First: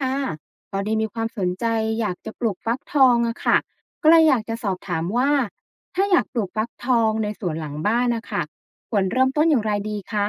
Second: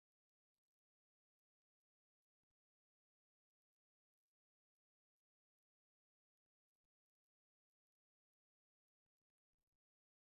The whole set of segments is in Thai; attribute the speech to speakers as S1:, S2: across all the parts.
S1: ค่ะพอดีมีความสนใจอยากจะปลูกฟักทองอะค่ะก็เลยอยากจะสอบถามว่าถ้าอยากปลูกฟักทองในสวนหลังบ้านนะคะควรเริ่มต้นอย่างไรดีคะ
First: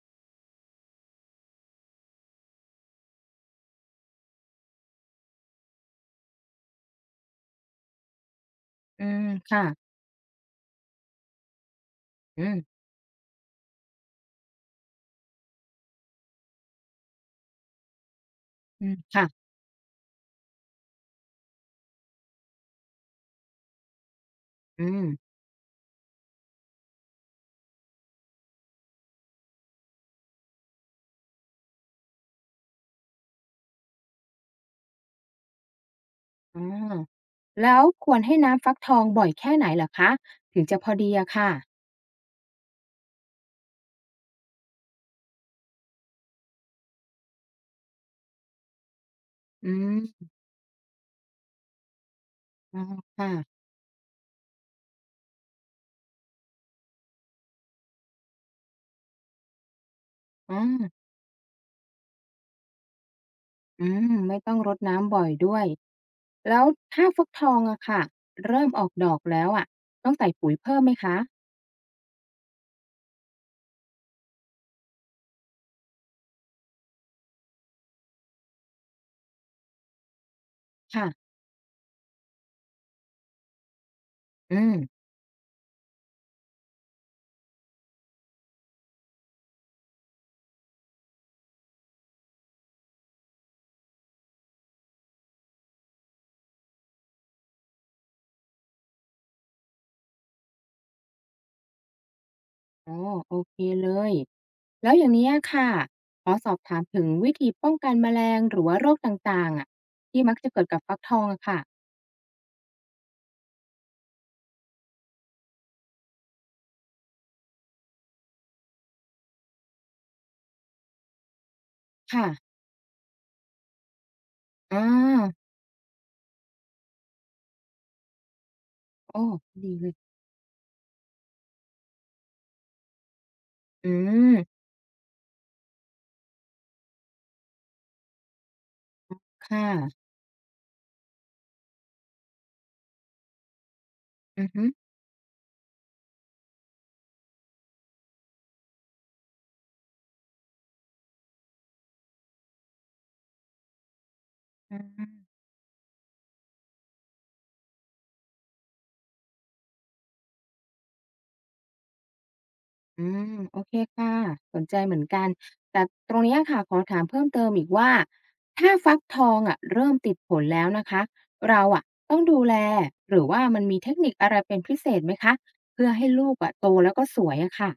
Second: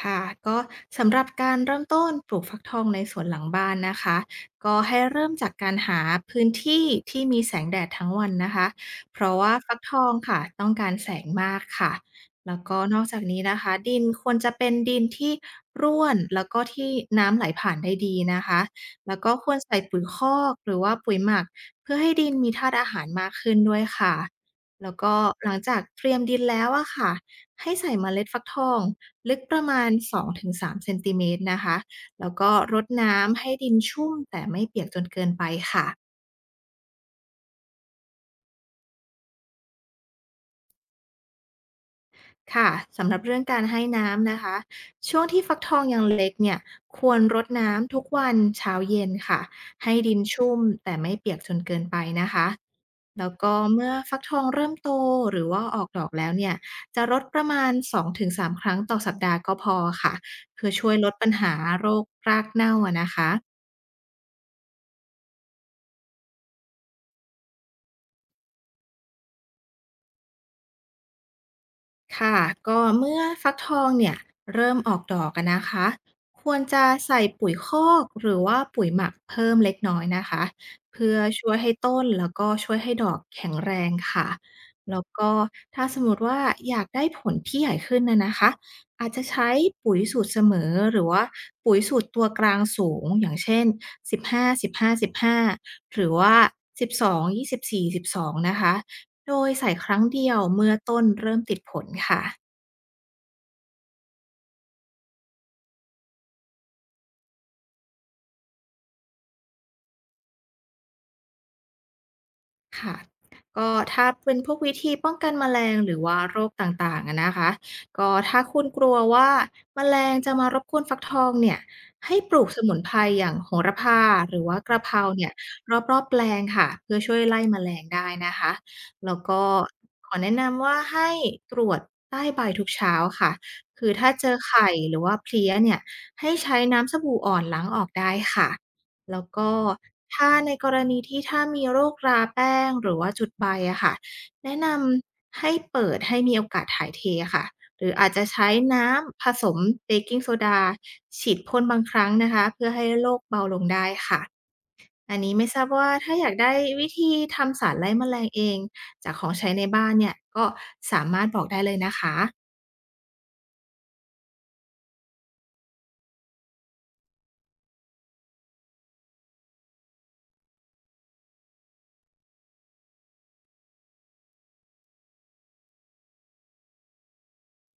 S2: ค่ะก็สำหรับการเริ่มต้นปลูกฟักทองในสวนหลังบ้านนะคะก็ให้เริ่มจากการหาพื้นที่ที่มีแสงแดดทั้งวันนะคะ
S1: อื
S2: เพ
S1: ม
S2: ราะว่า
S1: ค่ะ
S2: ฟักทองค่ะต้องการแสงมากค่ะ
S1: อื
S2: แล้
S1: ม
S2: วก็นอกจากนี้นะคะดินควรจะเป็นดินที่ร่วนแล้วก็ที่น้ำไหลผ่านได้ดีนะคะ
S1: อืม
S2: แล้วก็ค
S1: ค่ะ
S2: วรใส่ปุ๋ยคอกหรือว่าปุ๋ยหมักเพื่อให้ดินมีธาตุอาหารมากขึ้นด้วยค่ะ
S1: อื
S2: แล้ว
S1: ม
S2: ก็หลังจากเตรียมดินแล้วอะค่ะ ให้ใส่เมล็ดฟักทองลึกประมาณสองถึงสามเซนติเมตรนะคะแล้วก็รดน้ำให้ดินชุ่มแต่ไม่เปียกจนเกินไปค่ะ
S1: อ๋อแล้วควรให้น้ำฟักทองบ่อยแค่ไหนเหรอคะถึงจะพอดีอะค่ะ
S2: ค่ะสำหรับเรื่องการให้น้ำนะคะช่วงที่ฟักทองยังเล็กเนี่ยควรรดน้ำทุกวันเช้าเย็นค่ะ
S1: อื
S2: ให้ดิน
S1: ม
S2: ชุ่มแต่ไม่เปียกจนเกินไปนะคะ
S1: อ๋อ
S2: แล้วก็
S1: ค่ะ
S2: เมื่อฟักทองเริ่มโตหรือว่าออกดอกแล้วเนี่ยจะรดประมาณสองถึงสามครั้งต่อสัปดาห์ก็พอค่ะ
S1: อ๋อ
S2: เพื่อช่วยลดปัญหาโรครากเน่าอะนะคะ
S1: อืมไม่ต้องรดน้ำบ่อยด้วยแล้วถ้าฟักทองอะค่ะเริ่มออกดอกแล้วอะต้องใส่ปุ๋ยเพิ่มไหมคะ
S2: ค่ะก็เมื่อฟักทองเนี่ยเริ่มออกดอกอะนะคะควรจะใส่ปุ๋ยคอกหรือว่าปุ๋ยหมักเพิ่มเล็กน้อยนะคะเพื่อ
S1: ค่ะ
S2: ช่วยให้ต้นแล้วก็ช่วยให้ดอกแข็งแรงค่ะ
S1: อืม
S2: แล้วก็ถ้าสมมติว่าอยากได้ผลที่ใหญ่ขึ้นนะคะอาจจะใช้ปุ๋ยสูตรเสมอหรือว่าปุ๋ยสูตรตัวกลางสูงอย่างเช่น 15 15 15หาสิบห้าสิบห้าหรือว่า 12 24 12 นะคะ โดยใส่ครั้งเดียวเมื่อต้นเริ่มติดผลค่ะ
S1: อ๋อโอเคเลยแล้วอย่างนี้ยค่ะขอสอบถามถึงวิธีป้องกันแมลงหรือว่าโรคต่างๆอ่ะที่มักจะเกิดกับฟักทองอะค่ะ
S2: ค่ะก็ถ้าเป็นพวกวิธีป้องกันแมลงหรือว่าโรคต่างๆอะนะคะก็ถ้าคุณกลัวว่าแมลงจะมารบกวนฟักทองเนี่ยให้
S1: ค่ะ
S2: ปลูกสมุนไพรอย่างโหระพาหรือว่ากระ
S1: อา
S2: เพราเนี่ยรอบๆแปลงค่ะเพื่อช่วยไล่แมลงได้นะคะ แล้ว
S1: โอ้
S2: ก็
S1: ดีเลย
S2: ขอแนะนำว่าให้ตรวจใต้ใบทุกเช้าค่ะ คื
S1: อื
S2: อถ้าเจอ
S1: ม
S2: ไข่หรือว่าเพลี้ยเนี่ยให้ใช้น้ำสบู่อ่อนล้างออกได้ค่ะ แล้วก็
S1: ค่ะ
S2: ถ้าในกรณีที่ถ้ามีโรคราแป้งหรือว่าจุดใบอะค่ะ
S1: อือ
S2: แนะ
S1: ฮึ
S2: นำให้เปิดให้มีโอกาสถ่ายเทอะค่ะหรืออาจจะใช้น้ำผสมเบกกิงโซดาฉีดพ่นบางครั้งนะคะเพื่อให้โรคเบาลงได้ค่ะ
S1: อม
S2: อันนี้ไม่ทราบว่าถ้าอยากได้วิธีทำสารไล่แมลงเองจากของใช้ในบ้านเนี่ยก็สามารถบอกได้เลยนะคะ
S1: อืมโอเคค่ะสนใจเหมือนกันแต่ตรงเนี้ยค่ะขอถามเพิ่มเติมอีกว่าถ้าฟักทองอะเริ่มติดผลแล้วนะคะเราอะต้องดูแลหรือว่ามันมีเทคนิคอะไรเป็นพิเศษไหมคะเพื่อให้ลูกอะโตแล้วก็สวยอะค่ะ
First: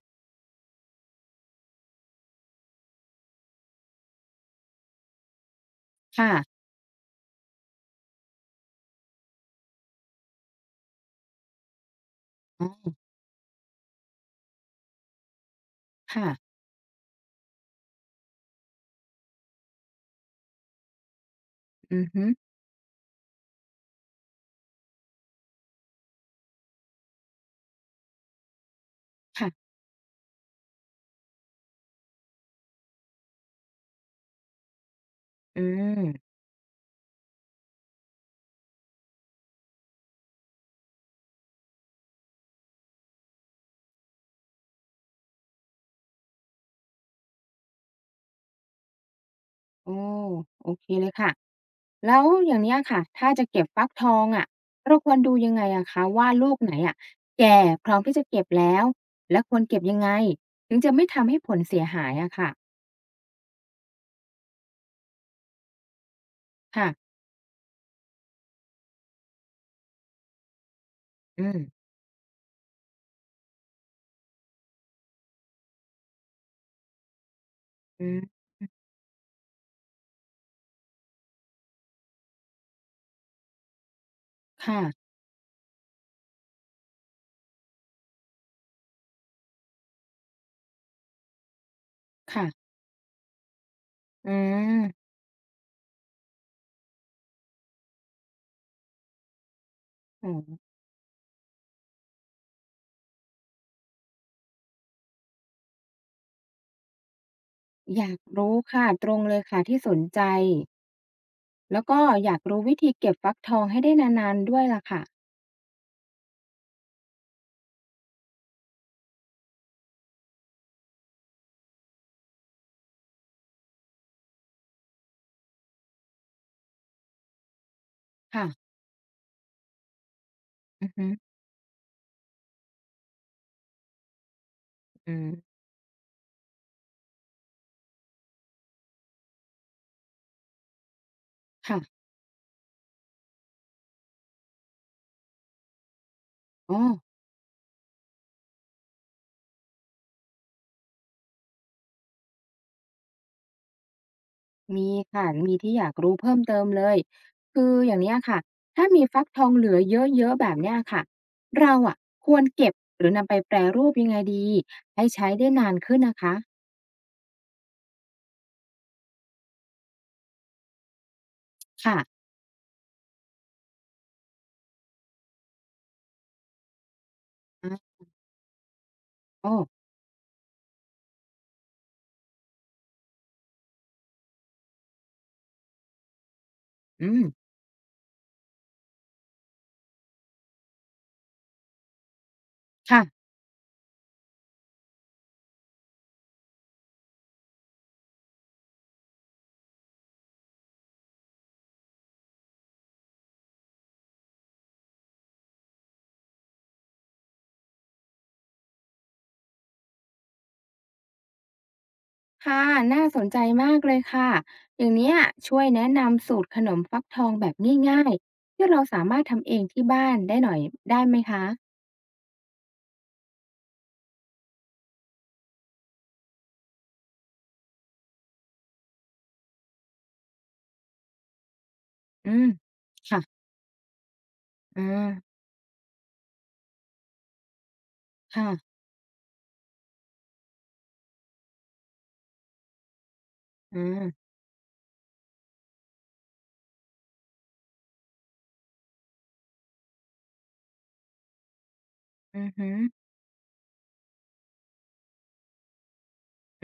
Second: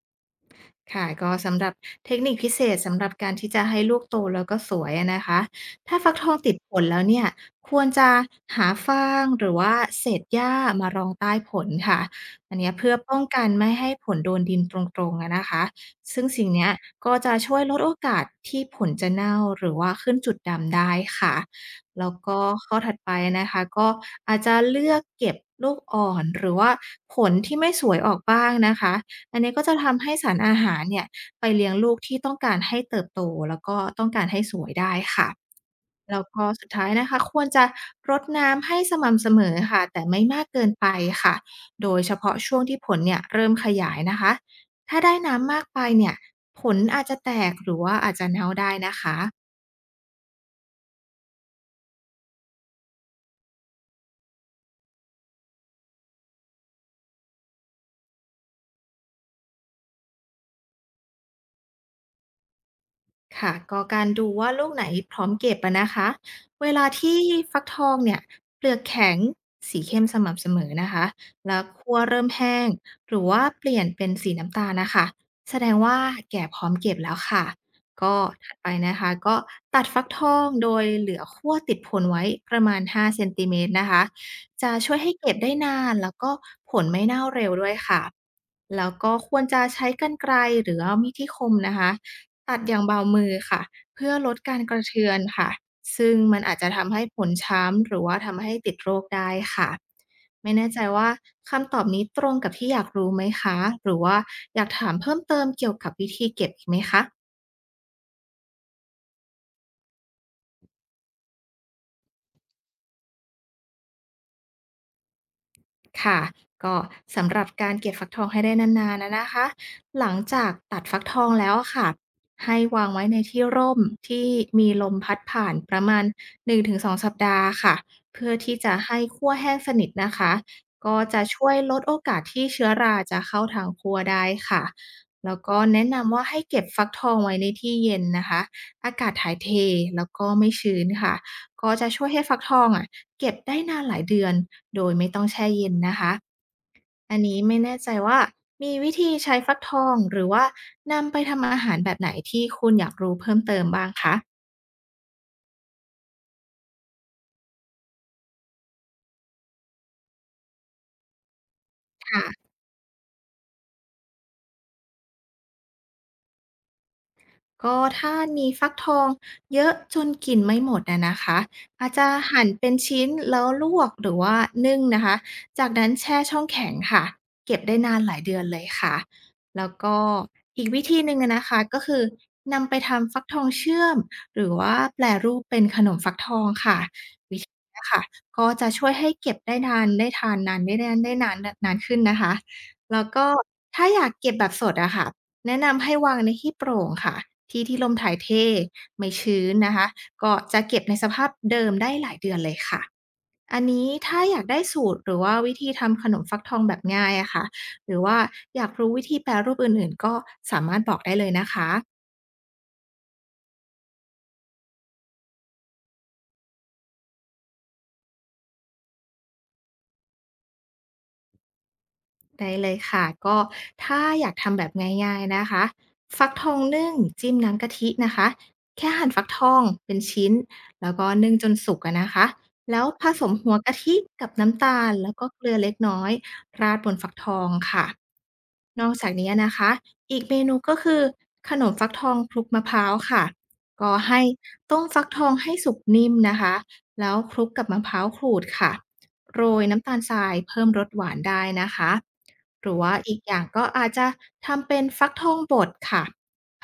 S2: ค่ะก็สำหรับเทคนิคพิเศษสำหรับการที่จะให้ลูกโตแล้วก็สวยอะนะคะถ้าฟักทองติด
S1: ค่ะ
S2: ผลแล้วเนี่ยควรจะหาฟางหรือว่าเศษหญ้ามารองใต้ผลค่ะอัน
S1: อ๋
S2: เนี้ยเพื่
S1: อ
S2: อป้องกันไม่ให้ผลโดนดินตรงๆอะนะคะซึ่งสิ่ง
S1: ค่ะ
S2: เนี้ยก็จะช่วยลดโอกาสที่ผลจะเน่าหรือว่าขึ้นจุดดำได้ค่ะ
S1: อื
S2: แล้
S1: อ
S2: ว
S1: ฮึ
S2: ก็ข้อถัดไปนะคะก็อาจจะเลือกเก็บลูกอ่อนหรือว่าผลที่ไม่สวยออกบ้างนะคะ อันนี้ก็
S1: ค่ะ
S2: จะทำให้สารอาหารเนี่ยไปเลี้ยงลูกที่ต้องการให้เติบโตแล้วก็ต้องการให้สวยได้ค่ะ
S1: อืม
S2: แล้วก็สุดท้ายนะคะควรจะรดน้ำให้สม่ำเสมอค่ะแต่ไม่มากเกินไปค่ะโดยเฉพาะช่วงที่ผลเนี่ยเริ่มขยายนะคะถ้าได้น้ำมากไปเนี่ยผลอาจจะแตกหรือว่าอาจจะเน่าได้นะคะ
S1: โอ้โอเคเลยค่ะ แล้วอย่างเนี้ยค่ะ ถ้าจะเก็บฟักทองอะเราควรดูยังไงอะคะว่าลูกไหนอะแก่พร้อมที่จะเก็บแล้ว และควรเก็บยังไงถึงจะไม่ทำให้ผลเสียหายอะค่ะ
S2: ค่ะก็การดูว่าลูกไหนพร้อมเก็บอะนะคะเวลา
S1: ค่ะ
S2: ที่ฟักทองเนี่ยเปลือกแข็งสีเข้มสม่ำเสมอนะคะ
S1: อื
S2: แล้ว
S1: ม
S2: คั่วเริ่มแห้งหรือว่าเปลี่ยนเป็นสีน้ำตาลนะคะแสดงว่าแก่พร้อมเก็บแล้วค่ะ
S1: อื
S2: ก็
S1: ม
S2: ถัดไปนะคะก็ตัดฟักทองโดยเหลือคั่วติดผลไว้ประมาณ5เซนติเมตรนะคะจะ
S1: ค่ะ
S2: ช่วยให้เก็บได้นานแล้วก็ผลไม่เน่าเร็วด้วยค่ะแล้วก็ควรจะใช้กรรไกรหรือว่ามีดที่คมนะคะ ตัดอ
S1: ค่ะ
S2: ย่างเบามือค่ะเพื่อล
S1: อื
S2: ดการกระเทื
S1: ม
S2: อนค่ะซึ่งมันอาจจะทำให้ผลช้ำหรือว่าทำให้ติดโรคได้ค่ะ
S1: โอ้โฮ
S2: ไม่แน่ใจว่าคำตอบนี้ตรงกับที่อยากรู้ไหมคะหรือว่าอยากถามเพิ่มเติมเกี่ยวกับวิธีเก็บอีกไหมคะ
S1: อยากรู้ค่ะ ตรงเลยค่ะที่สนใจแล้วก็อยากรู้วิธีเก็บฟักทองให้ได้นานๆด้วยล่ะค่ะ
S2: ค่ะก็สำหรับการเก็บฟักทองให้ได้นานๆนะคะหลังจากตัดฟักทองแล้วอะค่ะให้วางไว้ในที่ร่มที่มีลมพัดผ่านประมาณ1-2สองสัปดาห์ค่ะเพื่อ
S1: ค่ะ
S2: ที่จะให้คั่วแห้งสนิทนะคะ
S1: อือ
S2: ก็
S1: ฮึ
S2: จะช่วยลดโอกาสที่เชื้อราจะเข้าทางคั่วได้ค่ะ
S1: อืม
S2: แล้วก็แนะนำว่าให้เก็บฟักทองไว้ในที่เย็นนะคะอากาศถ่ายเทแล้วก็ไม่ชื้นค่ะ ก็จะ
S1: ค่ะ
S2: ช่วยให้ฟักทองอะเก็บได้นานหลายเดือนโดยไม่ต้องแช่เย็นนะคะ
S1: อ๋อ
S2: อันนี้ไม่แน่ใจว่ามีวิธีใช้ฟักทองหรือว่านำไปทำอาหารแบบไหนที่คุณอยากรู้เพิ่มเติมบ้างคะ
S1: มีค่ะมีที่อยากรู้เพิ่มเติมเลย คืออย่างเนี้ยค่ะ ถ้ามีฟักทองเหลือเยอะๆแบบเนี้ยค่ะ เราอะ
S2: ค่ะ
S1: ควรเก็บหรือนำไปแปรรูปยังไงดีให้ใช้ได้นานขึ้นนะคะ
S2: ก็ถ้ามีฟักทองเยอะจนกินไม่หมดอะนะคะอาจจะ
S1: ค่ะ
S2: หั่นเป็นชิ้นแล้วลวกหรือว่านึ่งนะคะจากนั้นแช่ช่องแข็งค่ะเก็บได้นาน
S1: อา
S2: หลายเดือนเลยค่ะ
S1: โอ้
S2: แล้ว
S1: อ
S2: ก็อีกวิธีหนึ่งอะนะคะก็คือนำไปทำฟักทองเชื่อมหรือว่าแปรรูปเป็นขนมฟักทองค่ะ
S1: อืม
S2: วิธีเนี้ยค่ะก็จะช่วยให้เก็บได้นานนานขึ้นนะคะแล้
S1: ค่ะ
S2: วก็ถ้าอยากเก็บแบบสดอะค่ะ แนะนำให้วางในที่โปร่งค่ะที่ที่ลมถ่ายเทไม่ชื้นนะคะก็จะเก็บในสภาพเดิมได้หลายเดือนเลยค่ะอันนี้ถ้าอยากได้สูตรหรือว่าวิธีทำขนมฟักทองแบบง่ายอะค่ะหรือว่าอยากรู้วิธีแปรรูปอื่นๆก็สามารถบอกได้เลยนะคะ
S1: ค่ะ น่าสนใจมากเลยค่ะ อย่างเนี้ยช่วยแนะนำสูตรขนมฟักทองแบบง่ายๆที่เราสามารถทำเองที่บ้านได้หน่อยได้ไหมคะ
S2: ได้เลยค่ะก็ถ้าอยากทำแบบง่ายๆนะคะฟักทองนึ่งจิ้มน้ำกะทินะคะแค่หั่นฟักทองเป็นชิ้นแล้วก็นึ่งจนสุกอะนะคะ
S1: อืม
S2: แล้วผสม
S1: ค่ะ
S2: หัวกะทิกับน้ำตา
S1: อ
S2: ลแล้วก็
S1: า
S2: เกลือเล็กน้อยราดบนฟักทองค่ะ
S1: ค่ะ
S2: นอกจากนี้นะคะอีกเมนูก็คือขนมฟักทองคลุกมะพร้าวค่ะก็
S1: อา
S2: ให้ต้มฟักทองให้สุกนิ่มนะคะแล้วคลุกกับมะพร้าวขูดค่ะ โรยน้ำตาลทรายเพิ่มรสหวานได้นะคะ
S1: อือ
S2: ห
S1: ฮึ
S2: รือว่าอีกอย่างก็อาจจะทำเป็นฟักทองบดค่ะ
S1: อ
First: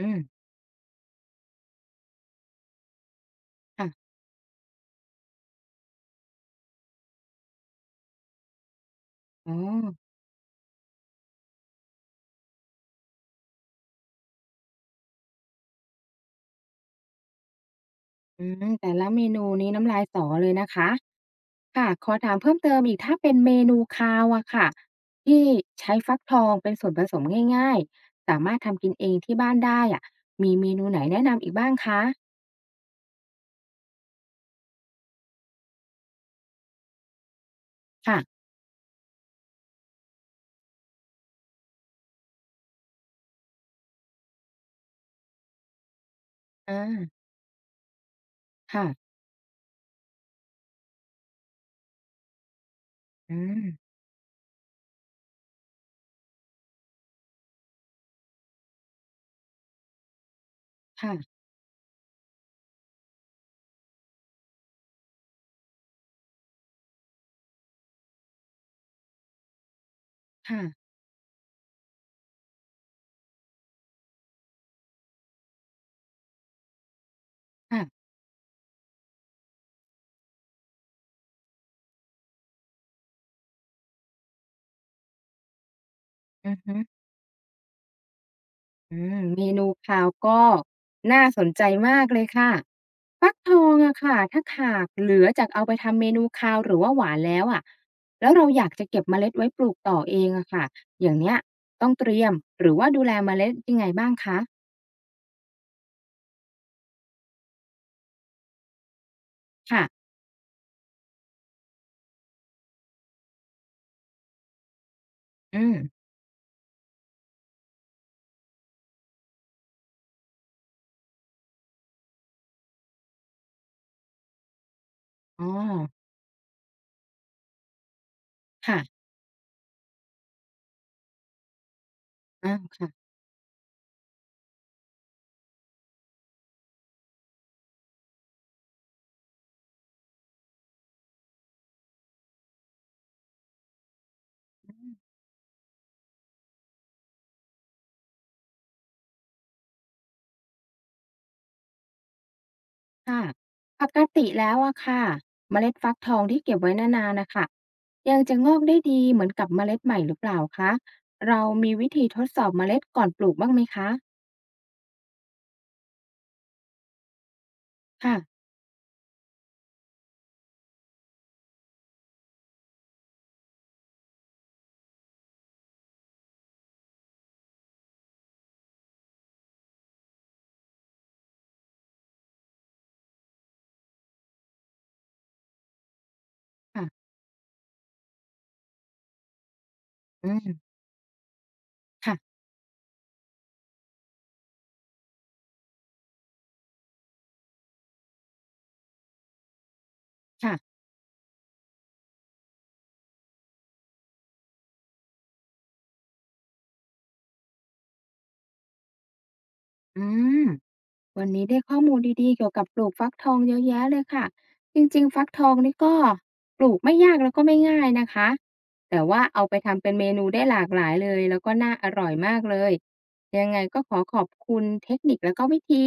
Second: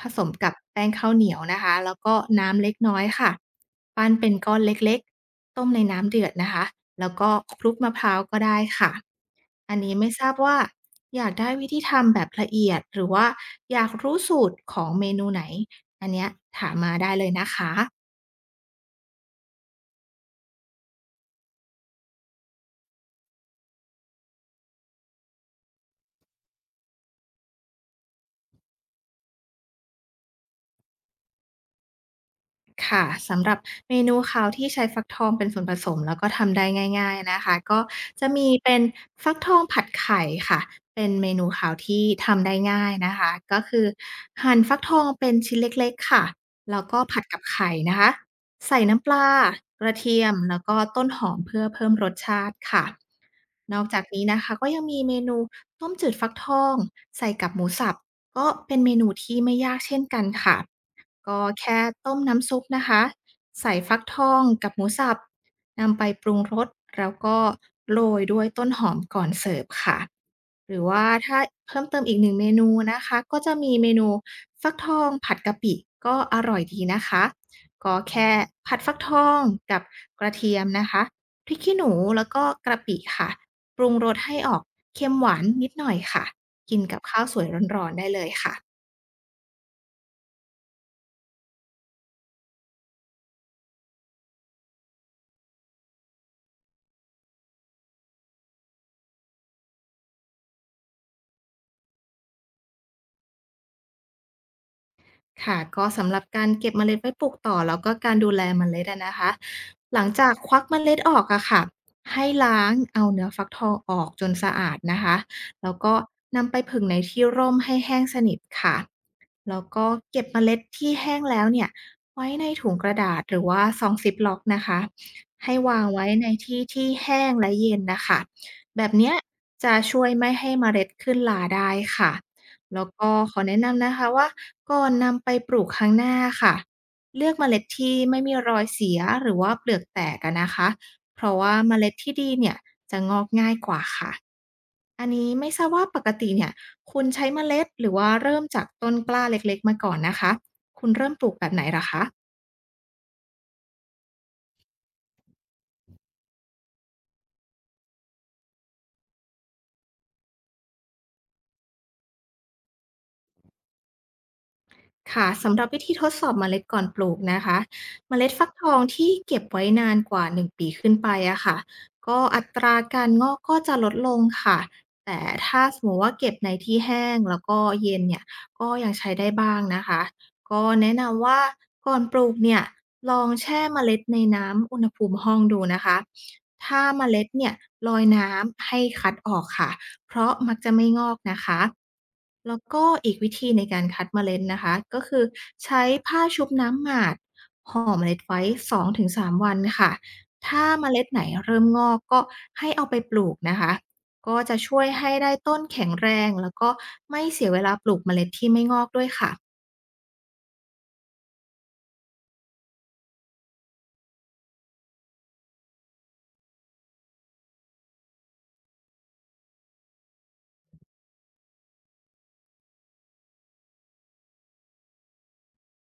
S2: ผ
S1: ื
S2: ส
S1: ม
S2: มกับแป้งข้าวเหนียวนะคะแล้วก็น้ำเล็กน้อยค่ะปั้นเป็นก้อนเล็กๆต้มในน้ำเดือดนะคะแล้วก็คลุกมะพร้าวก็ได้ค่ะ
S1: อ๋อ
S2: อันนี้ไม่ทราบว่าอยากได้วิธีทำแบบละเอียดหรือว่าอยากรู้สูตรของเมนูไหนอันเนี้ยถามมาได้เลยนะคะ
S1: อืมแต่ละเมนูนี้น้ำลายสอเลยนะคะค่ะขอถามเพิ่มเติมอีกถ้าเป็นเมนูคาวอะค่ะที่ใช้ฟักทองเป็นส่วนผสมง่ายๆสามารถทำกินเองที่บ้านได้อะมีเมนูไหนแนะนำอีกบ้างคะ
S2: ค่ะสำหรับเมนูคาวที่ใช้ฟักทองเป็นส่วนผสมแล้วก็ทำได้ง่ายๆนะคะก็จะ
S1: ค่ะ
S2: มีเป็นฟักทองผัดไข่ค่ะเป็นเมนูคาวที่ทำได้ง่ายนะคะก็คือหั่นฟักทองเป็นชิ้นเล็กๆค่ะ
S1: อา
S2: แล้วก็ผัดกับไข่นะคะใส่
S1: ค่ะ
S2: น้ำปลากระเทียมแล้วก็ต้นหอมเพื่อเพิ่มรสชาติค่ะ
S1: อืม
S2: นอกจากนี้นะคะก็ยังมีเมนูต้มจืดฟักทองใส่กับหมูสับก็เป็นเมนูที่ไม่ยากเช่นกันค่ะ ก็
S1: ค่ะ
S2: แค่ต้มน้ำซุปนะคะใส่ฟักทองกับหมูสับนำไปปรุงรสแล้วก็โรยด้วยต้นหอมก่อนเสิร์ฟค่ะ
S1: ๆ
S2: หรือว่าถ้าเพิ่มเติมอีกหนึ่งเมนูนะคะก็จะมีเมนูฟักทองผัดกะปิก็อร่อยดีนะคะ
S1: ค่ะ
S2: ก็แค่ผัดฟักทองกับกระเทียมนะคะพริกขี้หนูแล้วก็กระปิค่ะปรุงรสให้ออกเค็มหวานนิดหน่อยค่ะ
S1: อือฮึ
S2: กินกับข้าวสวยร้อนๆได้เลยค่ะ
S1: อืมเมนูคาวก็น่าสนใจมากเลยค่ะฟักทองอะค่ะถ้าหากเหลือจากเอาไปทำเมนูคาวหรือว่าหวานแล้วอะแล้วเราอยากจะเก็บเมล็ดไว้ปลูกต่อเองอะค่ะอย่างเนี้ยต้องเตรียมหรือว่าดูแลเมล็ดยังไงบ้างคะ
S2: ค่ะก็สำหรับการเก็บเมล็ดไว้ปลูกต่อแล้วก็การดูแลเมล็ดอะนะคะหลัง
S1: ค่ะ
S2: จากควักเมล็ดออกอะค่ะให้ล้างเอาเนื้อฟักทองออกจนสะอาดนะคะ
S1: อื
S2: แล้ว
S1: ม
S2: ก็นำไปผึ่งในที่ร่มให้แห้งสนิทค่ะแล้วก็เก็บเมล็ดที่แห้งแล้วเนี่ยไว้ในถุงกระดาษหรือว่าซองซิปล็อกนะคะ
S1: อ๋อ
S2: ให้วางไว้ในที่ที่แห้งและเย็นนะคะแบบ
S1: ค่ะ
S2: เนี้ยจะช่วยไม่ให้เมล็ดขึ้นลาได้ค่ะ
S1: อ้าว
S2: แล้วก็
S1: ค่ะ
S2: ขอแนะนำนะคะว่าก่อนนำไปปลูกครั้งหน้าค่ะเลือกเมล็ดที่ไม่มีรอยเสียหรือว่าเปลือกแตกอะนะคะเพราะว่าเมล็ดที่ดีเนี่ยจะงอกง่ายกว่าค่ะอันนี้ไม่ทราบว่าปกติเนี่ยคุณใช้เมล็ดหรือว่าเริ่มจากต้นกล้าเล็กๆมาก่อนนะคะคุณเริ่มปลูกแบบไหนเหรอคะ
S1: ค่ะปกติแล้วอะค่ะเมล็ดฟักทองที่เก็บไว้นานๆนะคะยังจะงอกได้ดีเหมือนกับเมล็ดใหม่หรือเปล่าคะเรามีวิธีทดสอบเมล็ดก่อนปลูกบ้างไหมคะ
S2: ค่ะสำหรับวิธีทดสอบเมล็ดก่อนปลูกนะคะเมล็ด
S1: ค่ะ
S2: ฟักทองที่เก็บไว้นานกว่า1ปีขึ้นไปอะค่ะก็อัตราการงอกก็จะลดลงค่ะแต่ถ้าสมมติว่าเก็บในที่แห้งแล้วก็เย็นเนี่ยก็ยังใช้ได้บ้างนะคะก็แนะนำว่าก่อนปลูกเนี่ยลองแช่เมล็ดในน้ำอุณหภูมิห้องดูนะคะถ้าเม
S1: ค่ะ
S2: ล็ดเนี่ยลอยน้ำให้คัดออกค่ะ เพ
S1: อื
S2: ราะ
S1: ม
S2: มักจะไม่งอกนะคะ
S1: ค่ะ
S2: แล้วก็อีกวิธีในการคัดเมล็ดนะคะก็คือใช้ผ้าชุบน้ำหมาดห่อเมล็ดไว้2-3วันค่ะถ้า
S1: ค่ะ
S2: เมล็ดไหนเริ่มงอกก็ให้เอาไปปลูกนะคะก็จะช่วยให้ได้ต้นแข็งแรงแล้วก็ไม่เสียเวลาปลูกเมล็ดที่ไม่งอกด้วยค่ะ
S1: อืม วันนี้ได้ข้อมูลดีๆเกี่ยวกับปลูกฟักทองเยอะแยะเลยค่ะจริงๆฟักทองนี่ก็ปลูกไม่ยากแล้วก็ไม่ง่ายนะคะแต่ว่าเอาไปทำเป็นเมนูได้หลากหลายเลยแล้วก็น่าอร่อยมากเลยยังไงก็ขอขอบคุณเทคนิคแล้วก็วิธี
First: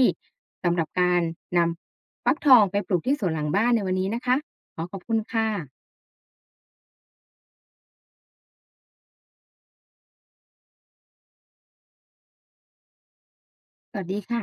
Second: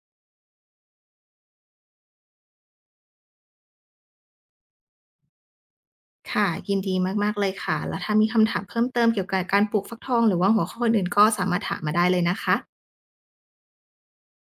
S1: สำหรับการนำฟักทองไปปลูกที่สวนหลังบ้านในวันนี้นะคะขอขอบคุณค่ะ
S2: ค่ะยินดีมากๆเลยค่ะแล้วถ้ามีคำถามเพิ่มเติมเกี่ยวกับการปลูกฟักทองหรือว่าหัวข้ออื่นๆก็สามารถถามมาได้เลยนะคะ
S1: สวัสดีค่ะ